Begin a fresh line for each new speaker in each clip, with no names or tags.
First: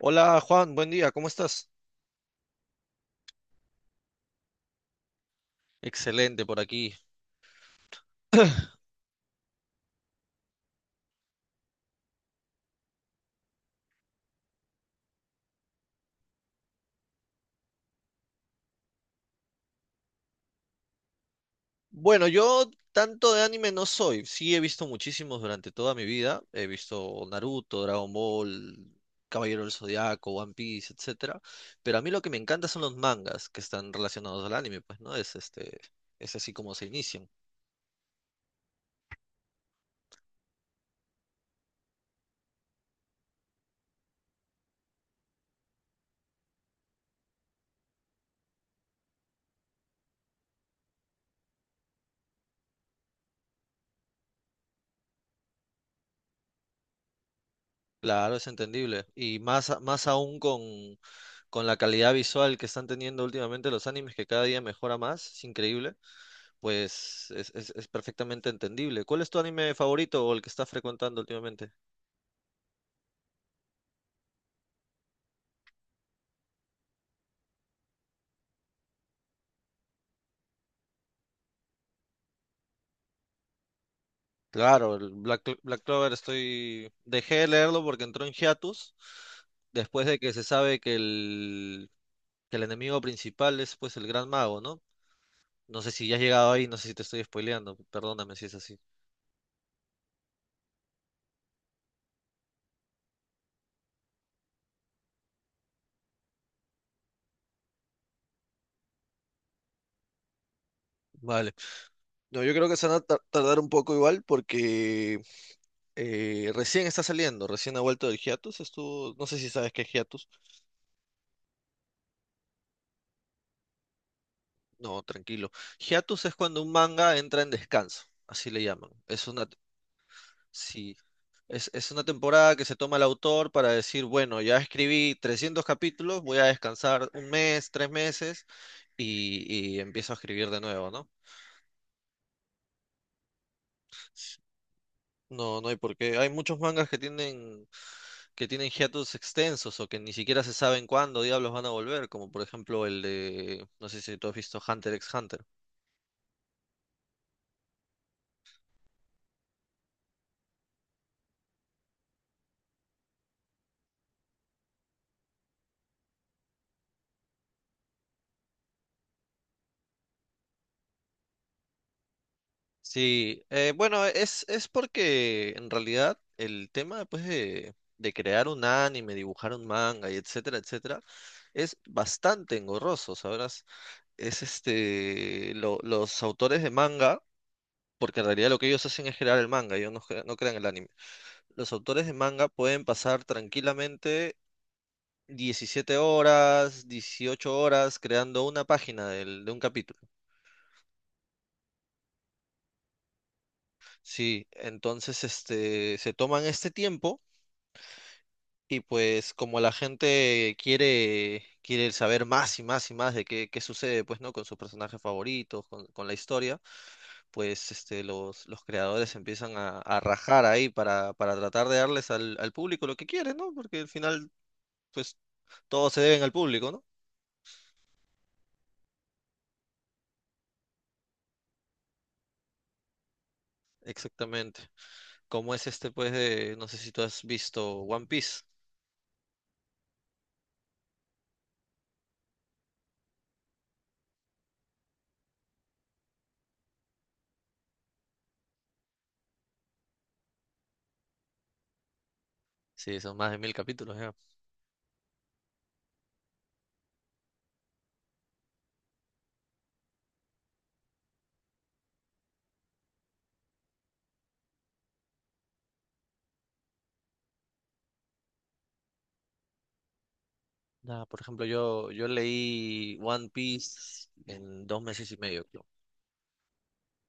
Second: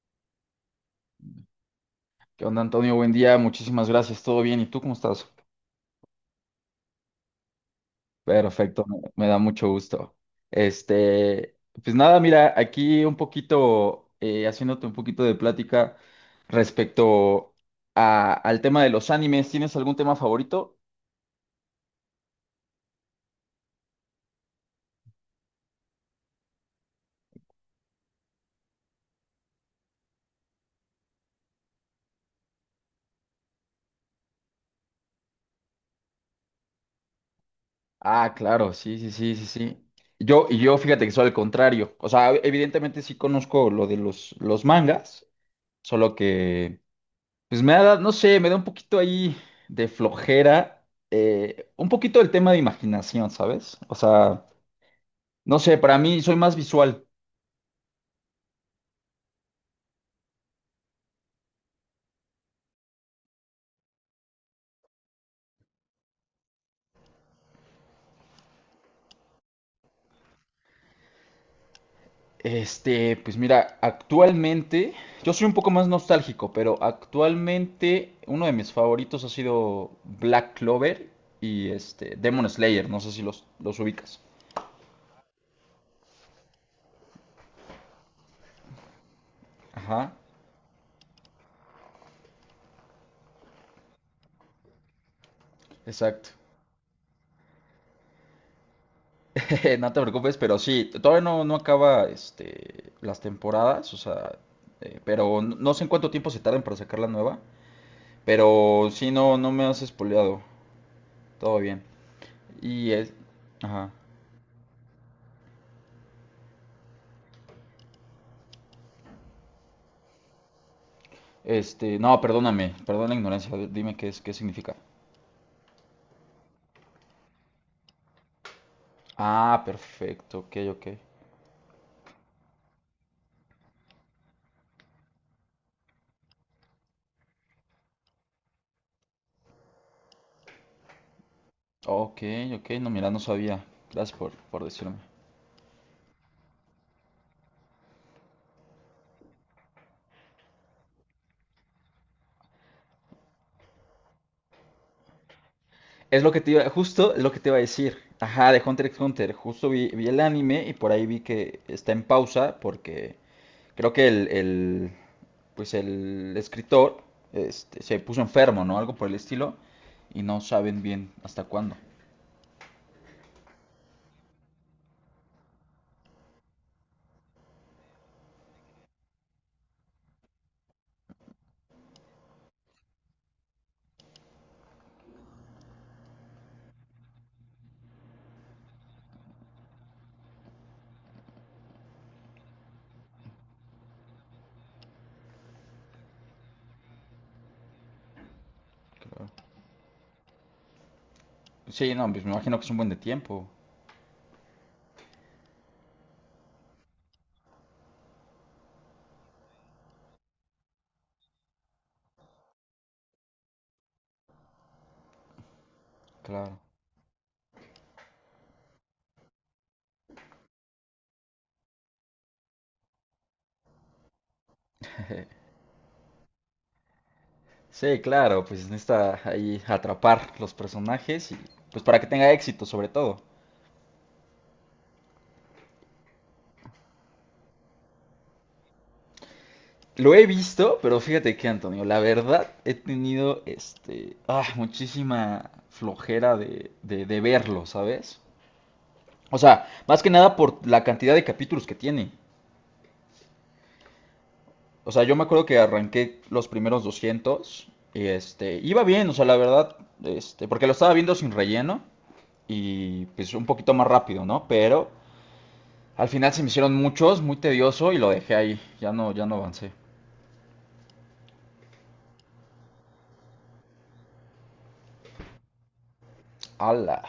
Hola Juan, buen día, ¿cómo estás?
¿Qué onda, Antonio? Buen día, muchísimas gracias. ¿Todo bien? ¿Y tú cómo estás?
Excelente por aquí.
Perfecto, me da mucho gusto. Este, pues nada, mira, aquí un poquito, haciéndote un poquito de plática respecto al tema de los animes. ¿Tienes algún tema favorito?
Bueno, yo tanto de anime no soy, sí he visto muchísimos durante toda mi vida, he visto Naruto, Dragon Ball, Caballero del Zodiaco, One Piece, etcétera, pero a mí lo que me encanta son los mangas que están relacionados al anime, pues no es es así como se inician.
Ah, claro, sí, sí, sí, sí, sí. Y yo fíjate que soy al contrario. O sea, evidentemente sí conozco lo de los mangas, solo que pues me ha dado, no sé, me da un poquito ahí de flojera, un poquito el tema de imaginación, ¿sabes? O sea, no sé, para mí soy más visual.
Claro, es entendible y más más aún con la calidad visual que están teniendo últimamente los animes que cada día mejora más, es increíble. Pues es perfectamente entendible. ¿Cuál es tu anime favorito o el que estás frecuentando últimamente?
Pues mira, actualmente, yo soy un poco más nostálgico, pero actualmente uno de mis favoritos ha sido Black Clover y Demon Slayer, no sé si los ubicas.
Claro, el Black Clover estoy... Dejé de leerlo porque entró en hiatus después
Ajá,
de que se sabe que el enemigo principal es pues el Gran Mago, ¿no? No sé si ya has
exacto.
llegado ahí, no sé si te estoy spoileando, perdóname si es así.
No te preocupes, pero sí, todavía no acaba las temporadas, o sea, pero no sé en cuánto tiempo se tarden para sacar la nueva, pero sí, no me has espoleado,
Vale.
todo bien.
No, yo creo que se
Y
van a
es,
tardar un
ajá,
poco igual porque recién está saliendo, recién ha vuelto del hiatus, estuvo, no sé si sabes qué es hiatus.
no, perdóname, perdón la ignorancia, dime qué es, qué significa.
No, tranquilo. Hiatus es cuando un manga entra en descanso, así le llaman.
Ah, perfecto, ok, ok.
Sí, es una temporada que se toma el autor para decir, bueno, ya escribí 300 capítulos, voy a descansar un mes, 3 meses y empiezo a escribir de nuevo, ¿no?
Ok, ok, no, mira, no sabía, gracias por decirme.
No, no hay por qué. Hay muchos mangas que tienen hiatus extensos o que ni siquiera se saben cuándo diablos van a volver, como por ejemplo el de, no sé si tú has visto Hunter x Hunter.
Es lo que te iba, justo es lo que te iba a decir. Ajá, de Hunter x Hunter. Justo vi el anime y por ahí vi que está en pausa porque creo que pues el escritor se puso enfermo, ¿no? Algo por el estilo y no saben bien hasta cuándo.
Sí, bueno, es porque en realidad el tema pues, de crear un anime, dibujar un manga y etcétera, etcétera, es bastante engorroso, ¿sabrás? Los autores de manga, porque en realidad lo que ellos hacen es crear el manga, ellos no crean el anime. Los autores de manga pueden pasar tranquilamente 17 horas, 18 horas creando una página
Claro.
de un capítulo.
Sí, no, pues me imagino que es un buen de tiempo.
Sí, entonces se toman este tiempo. Y pues como la gente quiere saber más y más y más de qué sucede, pues, ¿no? Con sus personajes favoritos, con la historia,
Claro.
pues los creadores empiezan a rajar ahí para tratar de darles al público lo que quieren, ¿no? Porque al final, pues, todos se deben al público, ¿no?
Sí, claro, pues necesita ahí atrapar los personajes y pues para que tenga éxito sobre todo.
Exactamente. Como es no sé si tú has visto One Piece.
Lo he visto, pero fíjate que, Antonio, la verdad he tenido muchísima flojera de verlo, ¿sabes? O sea, más que nada por la cantidad de capítulos que tiene.
Sí, son más de 1.000 capítulos ya.
O sea, yo me acuerdo que arranqué los primeros 200 y iba bien, o sea, la verdad, porque lo estaba viendo sin relleno y pues un poquito más rápido, ¿no? Pero al final se me hicieron muchos, muy tedioso y lo dejé ahí, ya ya no avancé.
Nada, por ejemplo, yo leí One Piece en 2 meses y medio, creo.
¡Hala!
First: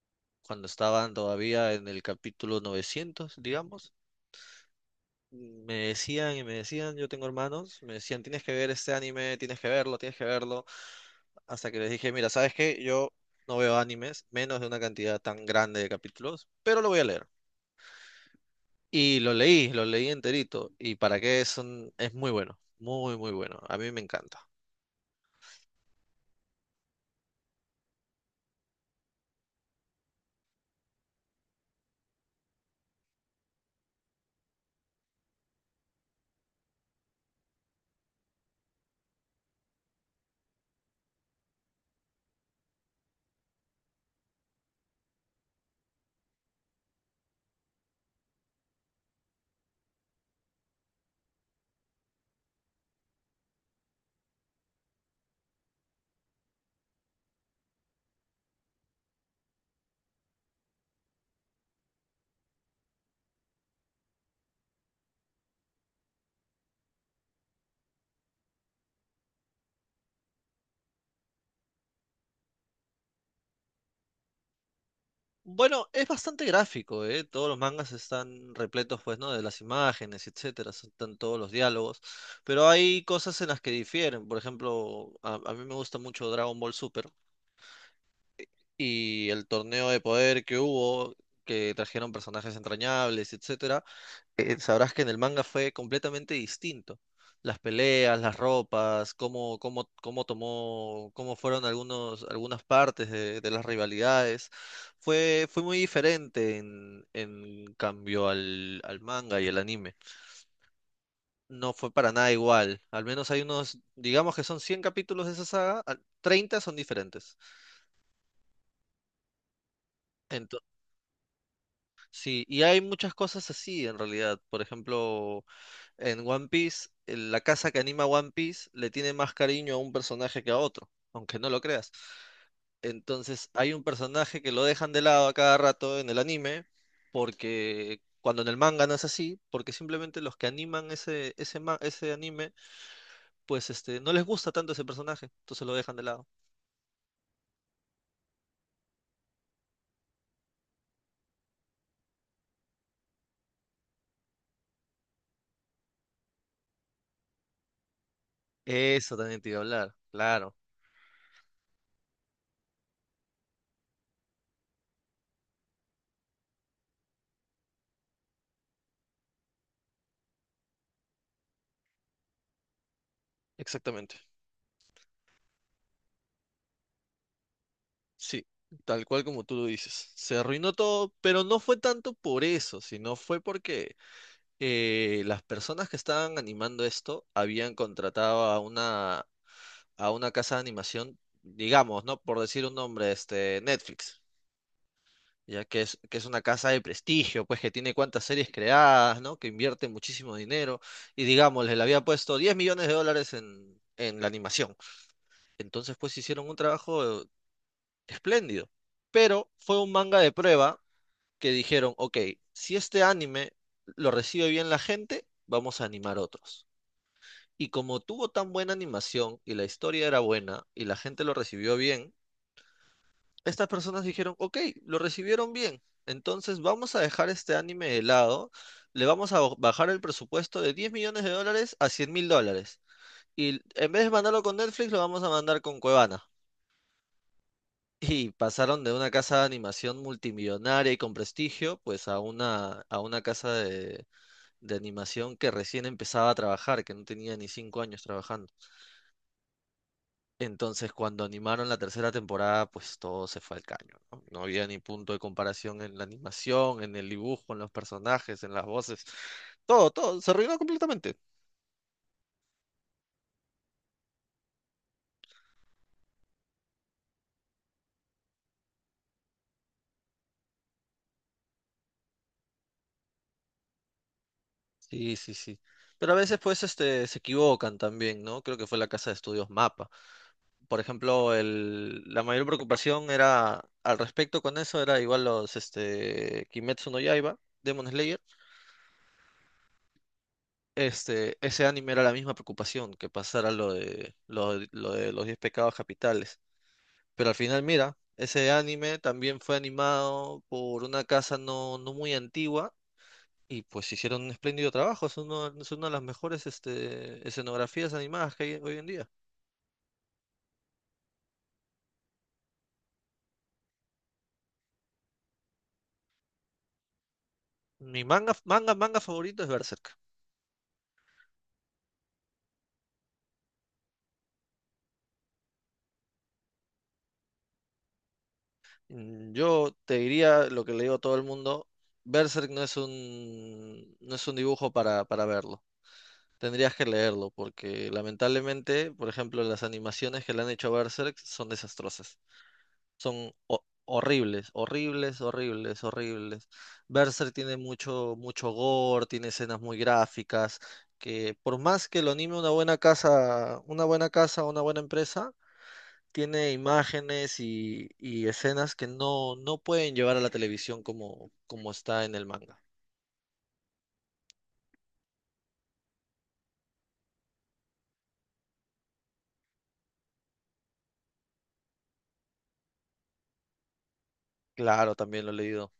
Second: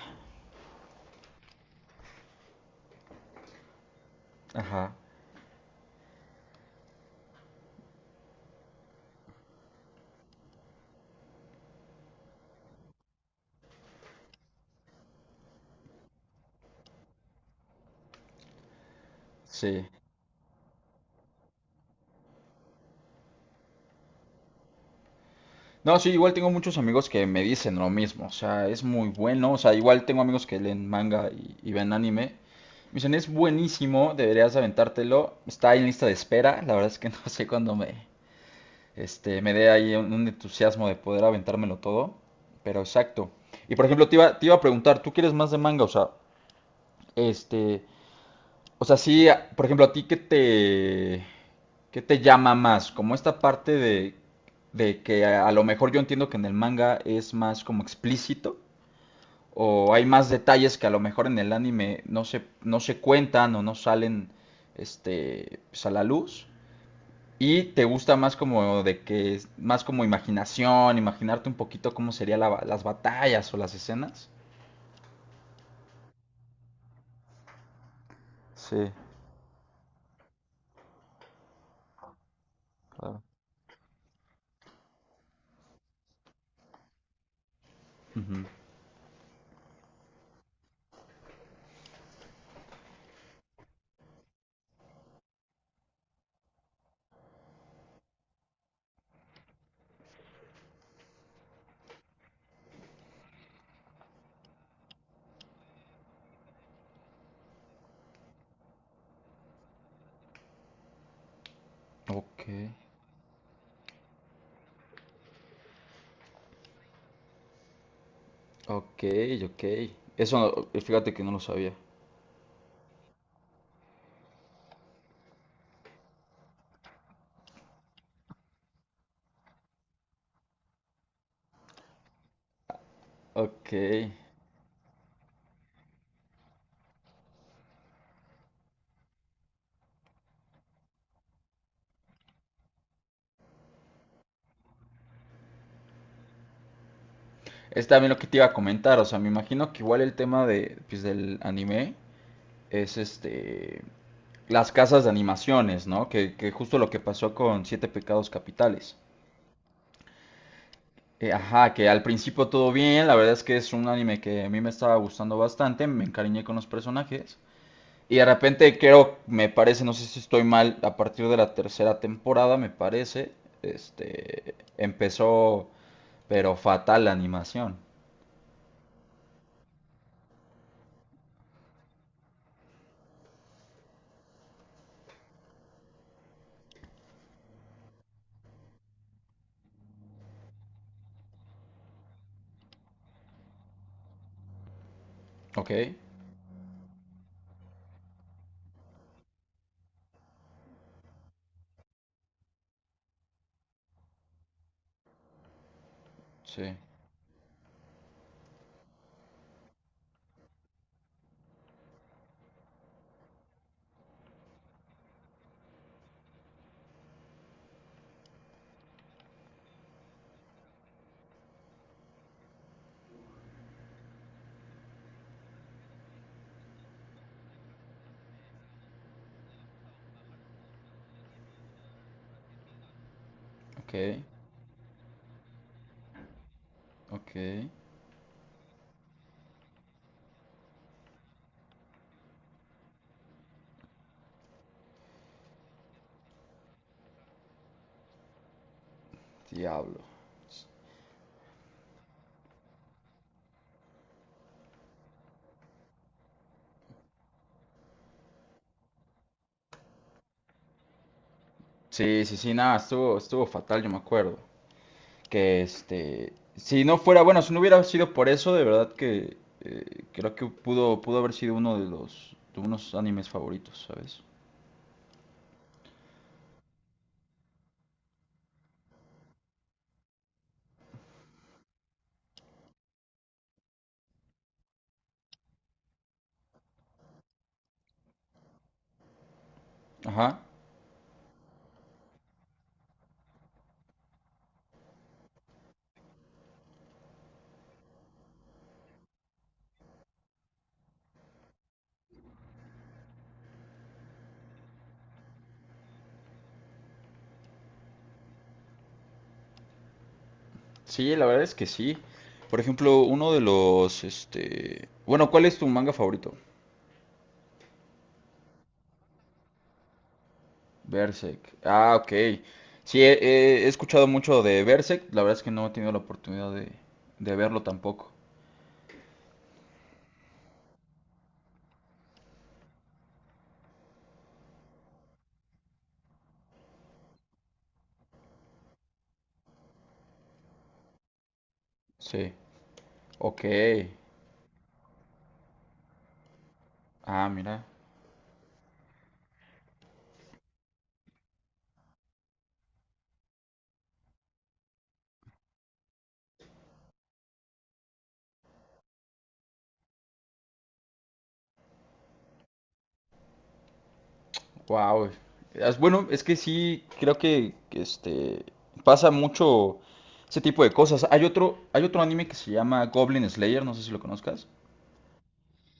Cuando estaban todavía en el capítulo 900, digamos,
Ajá,
me decían y me decían, yo tengo hermanos, me decían, tienes que ver este anime, tienes que verlo, hasta que les dije, mira, ¿sabes qué? Yo no veo animes, menos de una cantidad tan grande de capítulos, pero lo voy a leer. Y lo
sí.
leí enterito, y para qué es muy bueno, muy, muy bueno, a mí me encanta.
No, sí, igual tengo muchos amigos que me dicen lo mismo, o sea, es muy bueno, o sea, igual tengo amigos que leen manga y ven anime, me dicen, es buenísimo, deberías aventártelo, está ahí en lista de espera, la verdad es que no sé cuándo me, me dé ahí un entusiasmo de poder aventármelo todo, pero exacto. Y por ejemplo, te iba a preguntar, ¿tú quieres más de manga? O sea, este, sí, por ejemplo, a ti qué te llama más, como esta parte de que a lo mejor yo entiendo que en el manga es más como explícito, o hay más detalles que a lo mejor en el anime no se cuentan o no salen pues, a la luz, y te gusta más como de que es más como imaginación, imaginarte un poquito cómo serían las batallas o las escenas.
Bueno, es bastante gráfico, ¿eh? Todos los mangas están
Sí,
repletos, pues, ¿no? De las imágenes, etcétera, están todos los diálogos, pero hay
claro.
cosas en las que difieren. Por ejemplo, a mí me gusta mucho Dragon Ball Super
Ujú.
y el torneo de poder que hubo, que trajeron personajes entrañables, etcétera. Sabrás que en el manga fue completamente distinto. Las peleas, las ropas, cómo tomó, cómo fueron algunas partes de las rivalidades. Fue muy diferente en cambio al manga y el anime. No fue para nada
Ok.
igual. Al menos hay unos, digamos que son 100 capítulos de esa saga, 30 son diferentes.
Ok, ok. Eso,
Ento-
fíjate que no lo sabía.
sí, y hay muchas cosas así en realidad. Por ejemplo, en One Piece, la casa que anima One Piece le tiene más cariño a un personaje que a otro, aunque no lo creas. Entonces, hay
Ok.
un personaje que lo dejan de lado a cada rato en el anime, porque cuando en el manga no es así, porque simplemente los que animan ese anime, pues no les gusta tanto ese personaje, entonces lo dejan de lado.
Es también lo que te iba a comentar, o sea, me imagino que igual el tema de, pues, del anime es las casas de animaciones, ¿no? Que justo lo que pasó con Siete Pecados Capitales.
Eso también te iba a hablar, claro,
Ajá, que al principio todo bien, la verdad es que es un anime que a mí me estaba gustando bastante, me encariñé con los personajes. Y de repente creo, me parece, no sé si estoy mal, a partir de la tercera temporada, me parece,
exactamente.
empezó, pero fatal la animación.
Sí, tal cual como tú lo dices. Se arruinó todo, pero no fue tanto por eso, sino fue porque las personas que estaban animando esto habían contratado a una, casa de animación, digamos, ¿no? Por decir un nombre, Netflix, ya
Ok,
que es una casa de prestigio, pues que tiene cuantas series creadas, ¿no? Que invierte muchísimo dinero y, digamos, le había puesto 10 millones de dólares en la animación. Entonces, pues hicieron un
sí,
trabajo espléndido, pero fue un manga de prueba que dijeron, ok, si este anime lo recibe bien la gente, vamos a animar otros. Y como tuvo tan buena animación y la historia era buena y la gente lo recibió bien, estas personas dijeron, ok, lo recibieron bien, entonces vamos a dejar este anime de lado, le vamos a bajar el presupuesto de 10 millones de dólares a 100 mil dólares. Y en
ok,
vez de mandarlo con Netflix, lo vamos a mandar con Cuevana.
ok,
Y pasaron de una casa de animación multimillonaria y con prestigio, pues a una, casa de animación que recién empezaba a trabajar, que no tenía ni 5 años trabajando.
diablo.
Entonces, cuando animaron la tercera temporada, pues todo se fue al caño, ¿no? No había ni punto de comparación en la animación, en el dibujo, en los personajes, en las voces. Todo, todo, se arruinó completamente.
Sí, sí, sí, nada, estuvo, estuvo fatal, yo me acuerdo. Que este, si no fuera, bueno, si no hubiera sido por eso, de verdad que creo que pudo, pudo haber sido uno de los, de unos animes favoritos, ¿sabes?
Sí, sí, sí. Pero a veces, pues, se equivocan también, ¿no? Creo que fue la casa de estudios Mapa. Por ejemplo, la mayor preocupación era, al respecto con eso, era igual Kimetsu no Yaiba, Demon Slayer.
Ajá.
Ese anime era la misma preocupación que pasara lo de los 10 pecados capitales. Pero al final, mira, ese anime también fue animado por una casa no muy antigua y pues hicieron un espléndido trabajo. Es una de las mejores escenografías animadas que hay hoy en día.
Sí, la verdad es que sí. Por ejemplo, uno de los, este... Bueno, ¿cuál es tu manga favorito?
Mi manga favorito es Berserk.
Berserk. Ah, ok. Sí, he escuchado mucho de Berserk. La verdad es que no he tenido la oportunidad de verlo tampoco.
Yo te diría lo que le digo a todo el mundo, Berserk no es un dibujo para verlo. Tendrías que leerlo porque lamentablemente, por ejemplo, las animaciones que le han hecho a Berserk son desastrosas.
Sí.
Son
Ok.
horribles, horribles, horribles, horribles.
Ah,
Berserk tiene
mira.
mucho, mucho gore, tiene escenas muy gráficas, que por más que lo anime una buena casa, una buena casa, una buena empresa, tiene imágenes y escenas que no pueden llevar a la televisión como está en el manga.
Wow. Bueno, es que sí, creo que este pasa mucho ese tipo de cosas. Hay otro anime que se llama Goblin Slayer, no sé si lo conozcas.
Claro, también lo he leído,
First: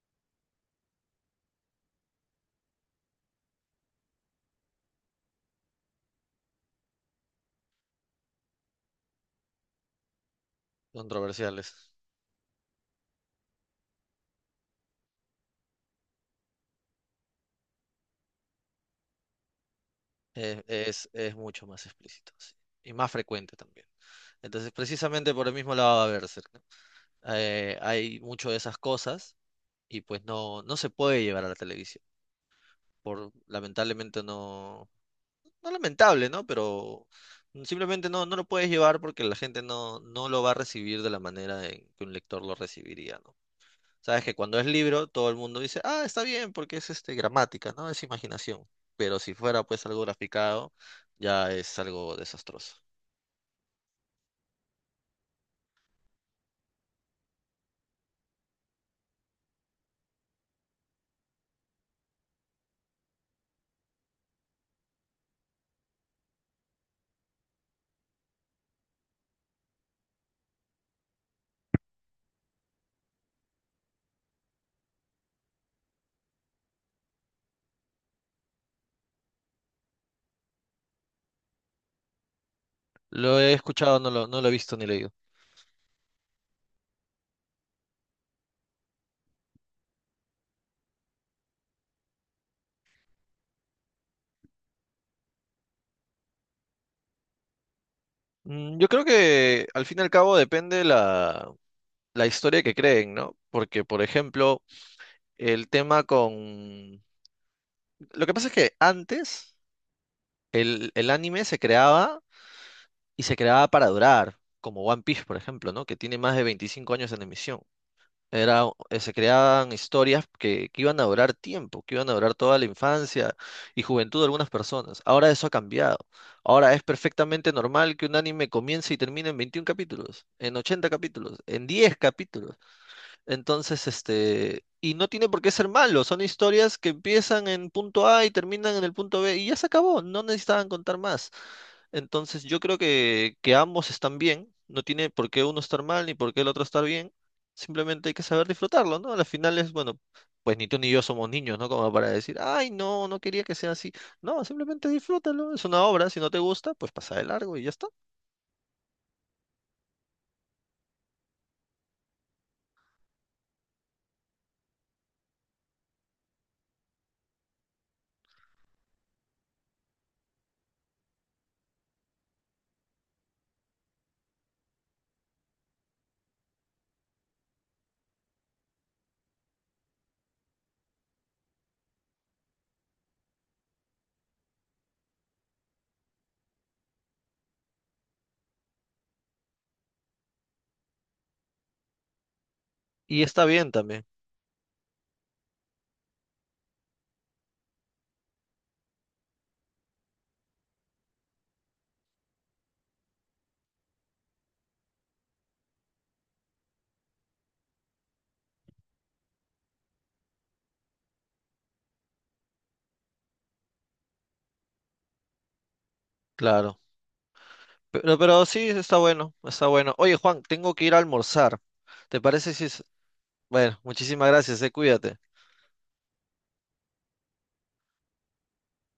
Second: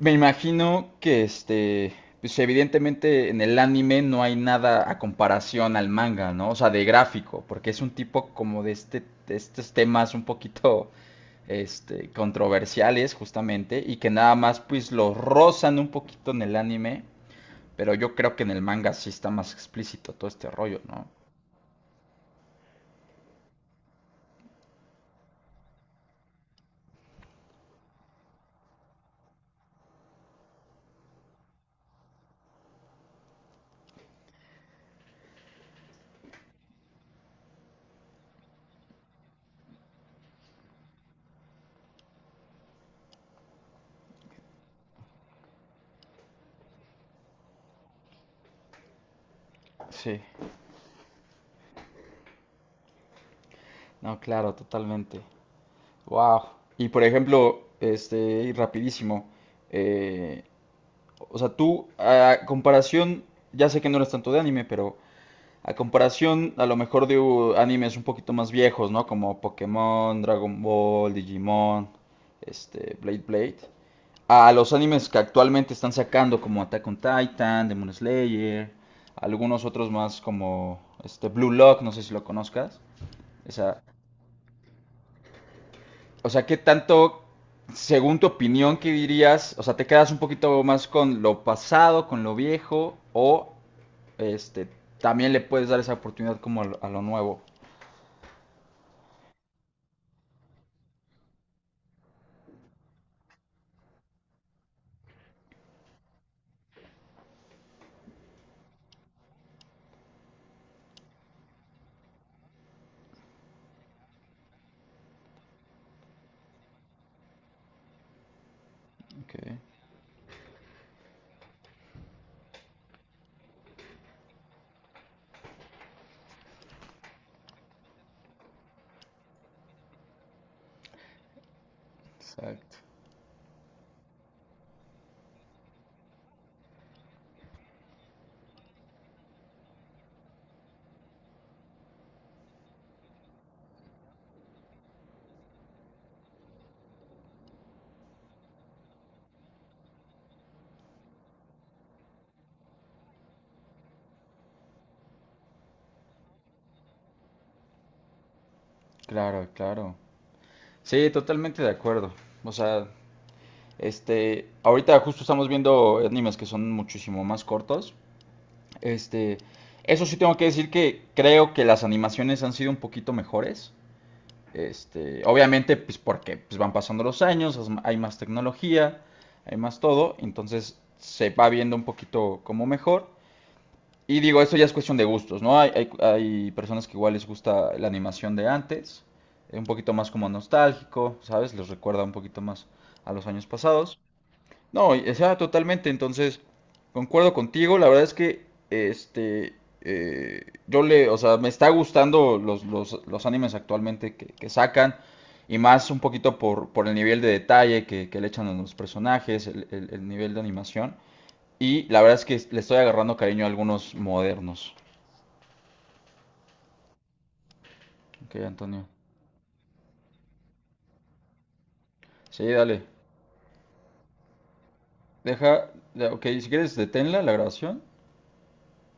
Me imagino que pues evidentemente en el anime no hay nada a comparación al manga, ¿no? O sea, de gráfico, porque es un tipo como de este, de estos temas un poquito
controversiales.
controversiales justamente y que nada más pues los rozan un poquito en el anime, pero yo creo que en el manga sí está más explícito todo este
Eh,
rollo, ¿no?
es, es mucho más explícito, sí, y más frecuente también. Entonces, precisamente por el mismo lado va Berserk, ¿no? Hay mucho de esas cosas y pues no se puede llevar a la televisión. Lamentablemente no, no lamentable, ¿no? Pero simplemente no lo puedes llevar porque la gente no lo va a recibir de la manera en que un lector lo recibiría, ¿no? Sabes que cuando es libro, todo el mundo dice, ah, está bien, porque es gramática, ¿no? Es imaginación. Pero si fuera pues algo
Sí,
graficado, ya es algo desastroso.
no, claro, totalmente. Wow. Y por ejemplo, y rapidísimo, eh, o sea, tú, a comparación, ya sé que no eres tanto de anime, pero a comparación a lo mejor de animes un poquito más viejos, ¿no? Como Pokémon, Dragon Ball, Digimon, Blade Blade. A los animes que actualmente están sacando, como Attack on Titan, Demon Slayer, algunos otros más como este Blue Lock, no sé si lo conozcas.
Lo he
Esa,
escuchado, no lo he visto ni leído.
o sea, ¿qué tanto, según tu opinión, qué dirías? O sea, ¿te quedas un poquito más con lo pasado, con lo viejo, o este, también le puedes dar esa oportunidad como a a lo nuevo?
Yo creo que al fin y al cabo depende la historia que creen, ¿no? Porque, por ejemplo, el tema con... Lo que pasa es que antes el anime se creaba y se creaba para durar, como One Piece, por ejemplo, ¿no? Que tiene más de 25 años en emisión. Se
Ok,
creaban historias que iban a durar tiempo, que iban a durar toda la infancia y juventud de algunas personas. Ahora eso ha cambiado. Ahora es perfectamente normal que un anime comience y termine en 21 capítulos, en 80 capítulos, en 10 capítulos.
exacto.
Entonces, y no tiene por qué ser malo, son historias que empiezan en punto A y terminan en el punto B y ya se acabó, no necesitaban contar más. Entonces, yo creo que ambos están bien, no tiene por qué uno estar mal ni por qué el otro estar bien, simplemente hay que saber disfrutarlo, ¿no? Al final es, bueno, pues ni tú ni yo somos niños, ¿no? Como para decir, ay, no, no quería que sea así. No, simplemente disfrútalo, es una obra, si no te gusta, pues pasa de largo y ya está.
Claro, claro. Sí, totalmente de acuerdo. O sea, ahorita justo estamos viendo animes que son muchísimo más cortos. Este, Eso sí tengo que decir que creo que las animaciones han sido un poquito mejores. Obviamente, pues porque van pasando los años, hay más tecnología, hay más todo, entonces se va viendo un poquito como mejor. Y digo, eso ya es cuestión de gustos, ¿no? Hay personas que igual les gusta la animación de antes, un poquito más como nostálgico, ¿sabes? Les recuerda un poquito más a
Y
los
está
años
bien
pasados.
también,
No, o sea, totalmente. Entonces, concuerdo contigo. La verdad es que yo le, o sea, me está gustando los animes actualmente que sacan. Y más un poquito por el nivel de detalle que le echan a los personajes, el nivel de animación. Y la verdad es que le estoy agarrando cariño a algunos modernos.
claro. Pero,
Ok,
pero sí,
Antonio.
está bueno, está bueno. Oye, Juan, tengo que ir a almorzar. ¿Te
Sí,
parece si
dale.
es... Bueno, muchísimas gracias, cuídate.
Deja, ok, si quieres, deténla la grabación.